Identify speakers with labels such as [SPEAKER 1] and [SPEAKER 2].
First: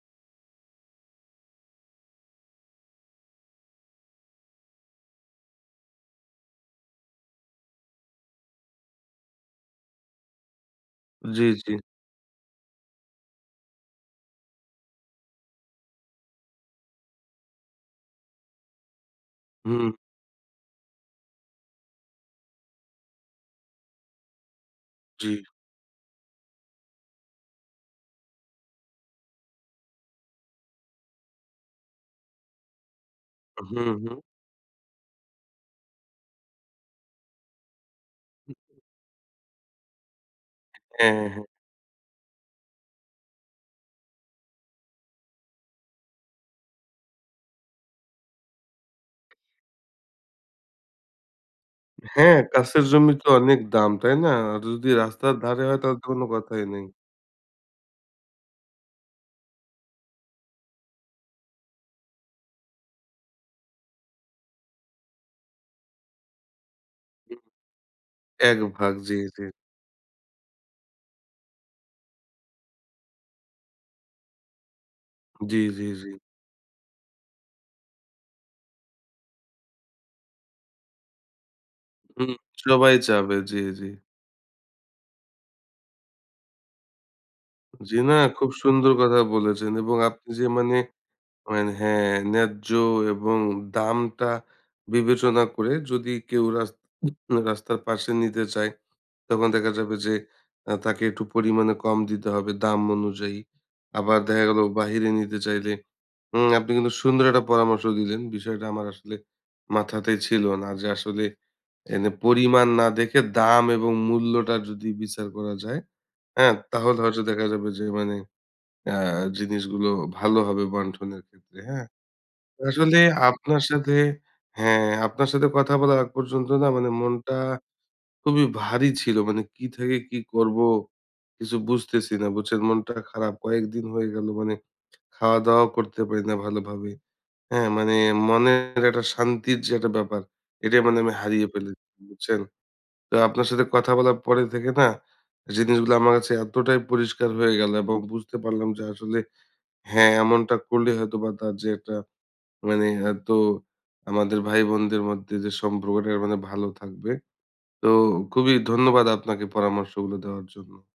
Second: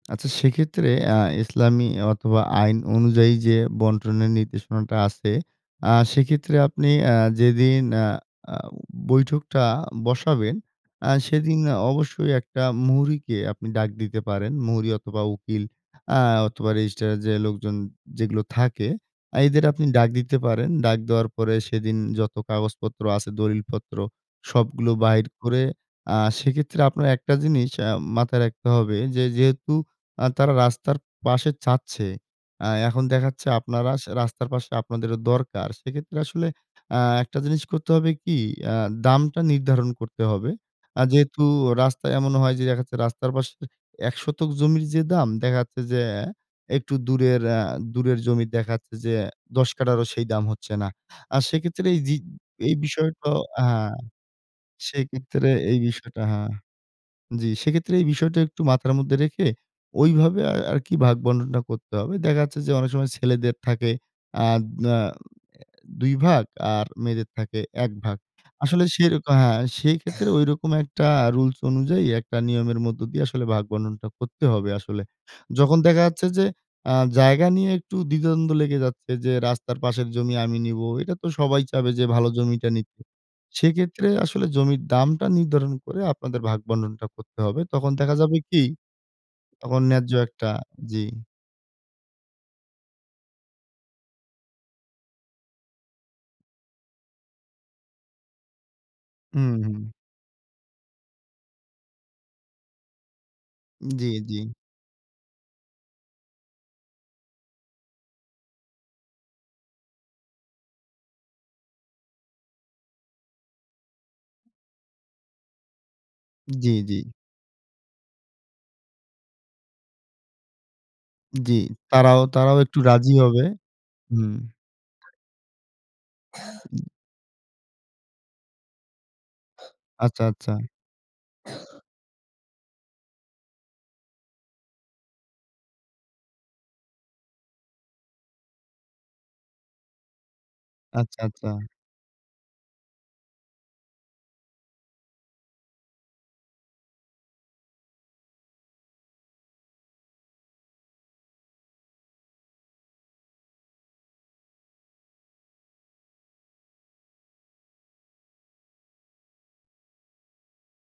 [SPEAKER 1] আচ্ছা সেক্ষেত্রে আ ইসলামী অথবা আইন অনুযায়ী যে বন্টনের নির্দেশনাটা আছে আ সেক্ষেত্রে আপনি আ যেদিন আ আ বৈঠকটা বসাবেন আ
[SPEAKER 2] জি,
[SPEAKER 1] সেদিন
[SPEAKER 2] জি।
[SPEAKER 1] অবশ্যই একটা মুহুরিকে আপনি ডাক দিতে পারেন। মুহুরী অথবা উকিল আ অথবা রেজিস্ট্রারের যে লোকজন যেগুলো থাকে আ এদের আপনি
[SPEAKER 2] হুম।
[SPEAKER 1] ডাক দিতে পারেন। ডাক দেওয়ার পরে সেদিন যত কাগজপত্র আছে, দলিলপত্র সবগুলো বাহির
[SPEAKER 2] জি।
[SPEAKER 1] করে আ সেক্ষেত্রে আপনার একটা জিনিস আ মাথায় রাখতে হবে যে যেহেতু আ তারা রাস্তার পাশে চাচ্ছে, আ এখন দেখাচ্ছে
[SPEAKER 2] হুম,
[SPEAKER 1] আপনারা স্য
[SPEAKER 2] হুম।
[SPEAKER 1] রাস্তার পাশে আপনাদেরও দরকার। সেক্ষেত্রে আসলে আ একটা জিনিস করতে হবে কি
[SPEAKER 2] হু,
[SPEAKER 1] আ
[SPEAKER 2] হু।
[SPEAKER 1] দামটা নির্ধারণ করতে হবে। আ
[SPEAKER 2] হ্যাঁ, হ্যাঁ, হ্যাঁ।
[SPEAKER 1] যেহেতু রাস্তায় এমন হয় যে দেখাচ্ছে রাস্তার পাশের ১ শতক জমির যে দাম দেখাচ্ছে যে একটু দূরের অ্যা দূরের জমি দেখাচ্ছে যে ১০ কাঠারও সেই দাম হচ্ছে না। আর সেক্ষেত্রে এই জি
[SPEAKER 2] হ্যাঁ,
[SPEAKER 1] এই
[SPEAKER 2] কাছের জমি তো
[SPEAKER 1] বিষয়টাও
[SPEAKER 2] অনেক
[SPEAKER 1] আ
[SPEAKER 2] দাম,
[SPEAKER 1] হ্যাঁ,
[SPEAKER 2] তাই না? আর যদি রাস্তার
[SPEAKER 1] সেক্ষেত্রে
[SPEAKER 2] ধারে হয়
[SPEAKER 1] এই
[SPEAKER 2] তাহলে তো কোন
[SPEAKER 1] বিষয়টা হ্যাঁ।
[SPEAKER 2] কথাই নেই।
[SPEAKER 1] জি, সেক্ষেত্রে এই বিষয়টা একটু মাথার মধ্যে রেখে ওইভাবে আ আরকি ভাগ-বণ্টনট করতে হবে। দেখা যাচ্ছে যে অনেক সময় ছেলেদের থাকে আদ নীয়াও অ্যা ২ ভাগ আর মেয়েদের
[SPEAKER 2] উ
[SPEAKER 1] থাকে ১ ভাগ।
[SPEAKER 2] এক
[SPEAKER 1] আসলে
[SPEAKER 2] ভাগ
[SPEAKER 1] সেই
[SPEAKER 2] জি,
[SPEAKER 1] রক
[SPEAKER 2] জি।
[SPEAKER 1] হ্যাঁ, সেক্ষেত্রে ঐরকম একটা রুলস অনুযায়ী একটা নিয়মের মধ্য দিয়ে আসলে ভাগ-বণ্টনটা করতে হবে আসলে।
[SPEAKER 2] জি,
[SPEAKER 1] যখন
[SPEAKER 2] জি,
[SPEAKER 1] দেখা
[SPEAKER 2] জি।
[SPEAKER 1] যাচ্ছে যে আ জায়গা নিয়ে একটু দ্বিধা-দ্বন্দ্ব লেগে যাচ্ছে যে, রাস্তার পাশের জমি আমি নিবো। এটা তো সবাই চাবে যে ভালো
[SPEAKER 2] হুম,
[SPEAKER 1] জমিটা
[SPEAKER 2] সবাই
[SPEAKER 1] নিতে।
[SPEAKER 2] চাবে জি, জি।
[SPEAKER 1] সেক্ষেত্রে আসলে জমির দামটা নির্ধারণ করে আপনাদের ভাগ-বণ্টনটা করতে হবে। তখন
[SPEAKER 2] জি না
[SPEAKER 1] দেখা যাবে
[SPEAKER 2] খুব
[SPEAKER 1] কি,
[SPEAKER 2] সুন্দর কথা বলেছেন
[SPEAKER 1] তখন
[SPEAKER 2] এবং
[SPEAKER 1] ন্যায্য
[SPEAKER 2] আপনি যে
[SPEAKER 1] একটা
[SPEAKER 2] মানে
[SPEAKER 1] জি।
[SPEAKER 2] মানে হ্যাঁ, ন্যায্য এবং দামটা বিবেচনা করে যদি কেউ রাস্তা রাস্তার পাশে নিতে চায় তখন দেখা
[SPEAKER 1] উহুম।
[SPEAKER 2] যাবে যে আ তাকে একটু পরিমাণে কম দিতে হবে দাম অনুযায়ী।
[SPEAKER 1] জি,
[SPEAKER 2] আবার
[SPEAKER 1] জি।
[SPEAKER 2] দেখা গেলো বাহিরে নিতে চাইলে উম আপনি কিন্তু সুন্দর একটা পরামর্শ দিলেন বিষয়টা আমার আসলে মাথাতেই ছিল না যে আসলে এনে পরিমাণ না দেখে দাম এবং মূল্যটা যদি বিচার করা যায় অ্যা
[SPEAKER 1] জি, জি।
[SPEAKER 2] তাহলে হয়তো দেখা যাবে যে মানে আ জিনিসগুলো ভালো হবে বন্টনের ক্ষেত্রে
[SPEAKER 1] জি
[SPEAKER 2] হ্যাঁ।
[SPEAKER 1] তারাও, তারাও একটু
[SPEAKER 2] আসলে
[SPEAKER 1] রাজি হবে।
[SPEAKER 2] আপনার সাথে
[SPEAKER 1] হুম।
[SPEAKER 2] হ্যাঁ, আপনার সাথে কথা বলার আগ পর্যন্ত না মানে মনটা খুবই ভারী ছিল। মানে কি থেকে কি
[SPEAKER 1] আচ্ছা, আচ্ছা।
[SPEAKER 2] করব কিছু বুঝতেছি না। বুঝছেন মনটা খারাপ। কয়েকদিন হয়ে গেলো মানে খাওয়াত-দাওয়াও করতে পারি না ভালোভাবে। অ্যা মানে মনের একটা শান্তির যে একটা ব্যাপার এটাই মানে আমি
[SPEAKER 1] আচ্ছা,
[SPEAKER 2] হারিয়ে
[SPEAKER 1] আচ্ছা।
[SPEAKER 2] ফেলেছি। বুঝছেন? তো আপনার সাথে কথা বলার পরে থেকে না জিনিসগুলা আমার কাছে এতটাই পরিষ্কার হয়ে গেল এবং বুঝতে পারলাম যে আসলে হ্যাঁ, এমনটা করলে হয়তো বা তার যে একটা মানে অ্যা তো আমাদের ভাই-বোনদের মধ্যে, যে সম্পর্কটা মানে ভালো থাকবে। তো খুবই ধন্যবাদ আপনাকে পরামর্শগুলো দেওয়ার জন্য।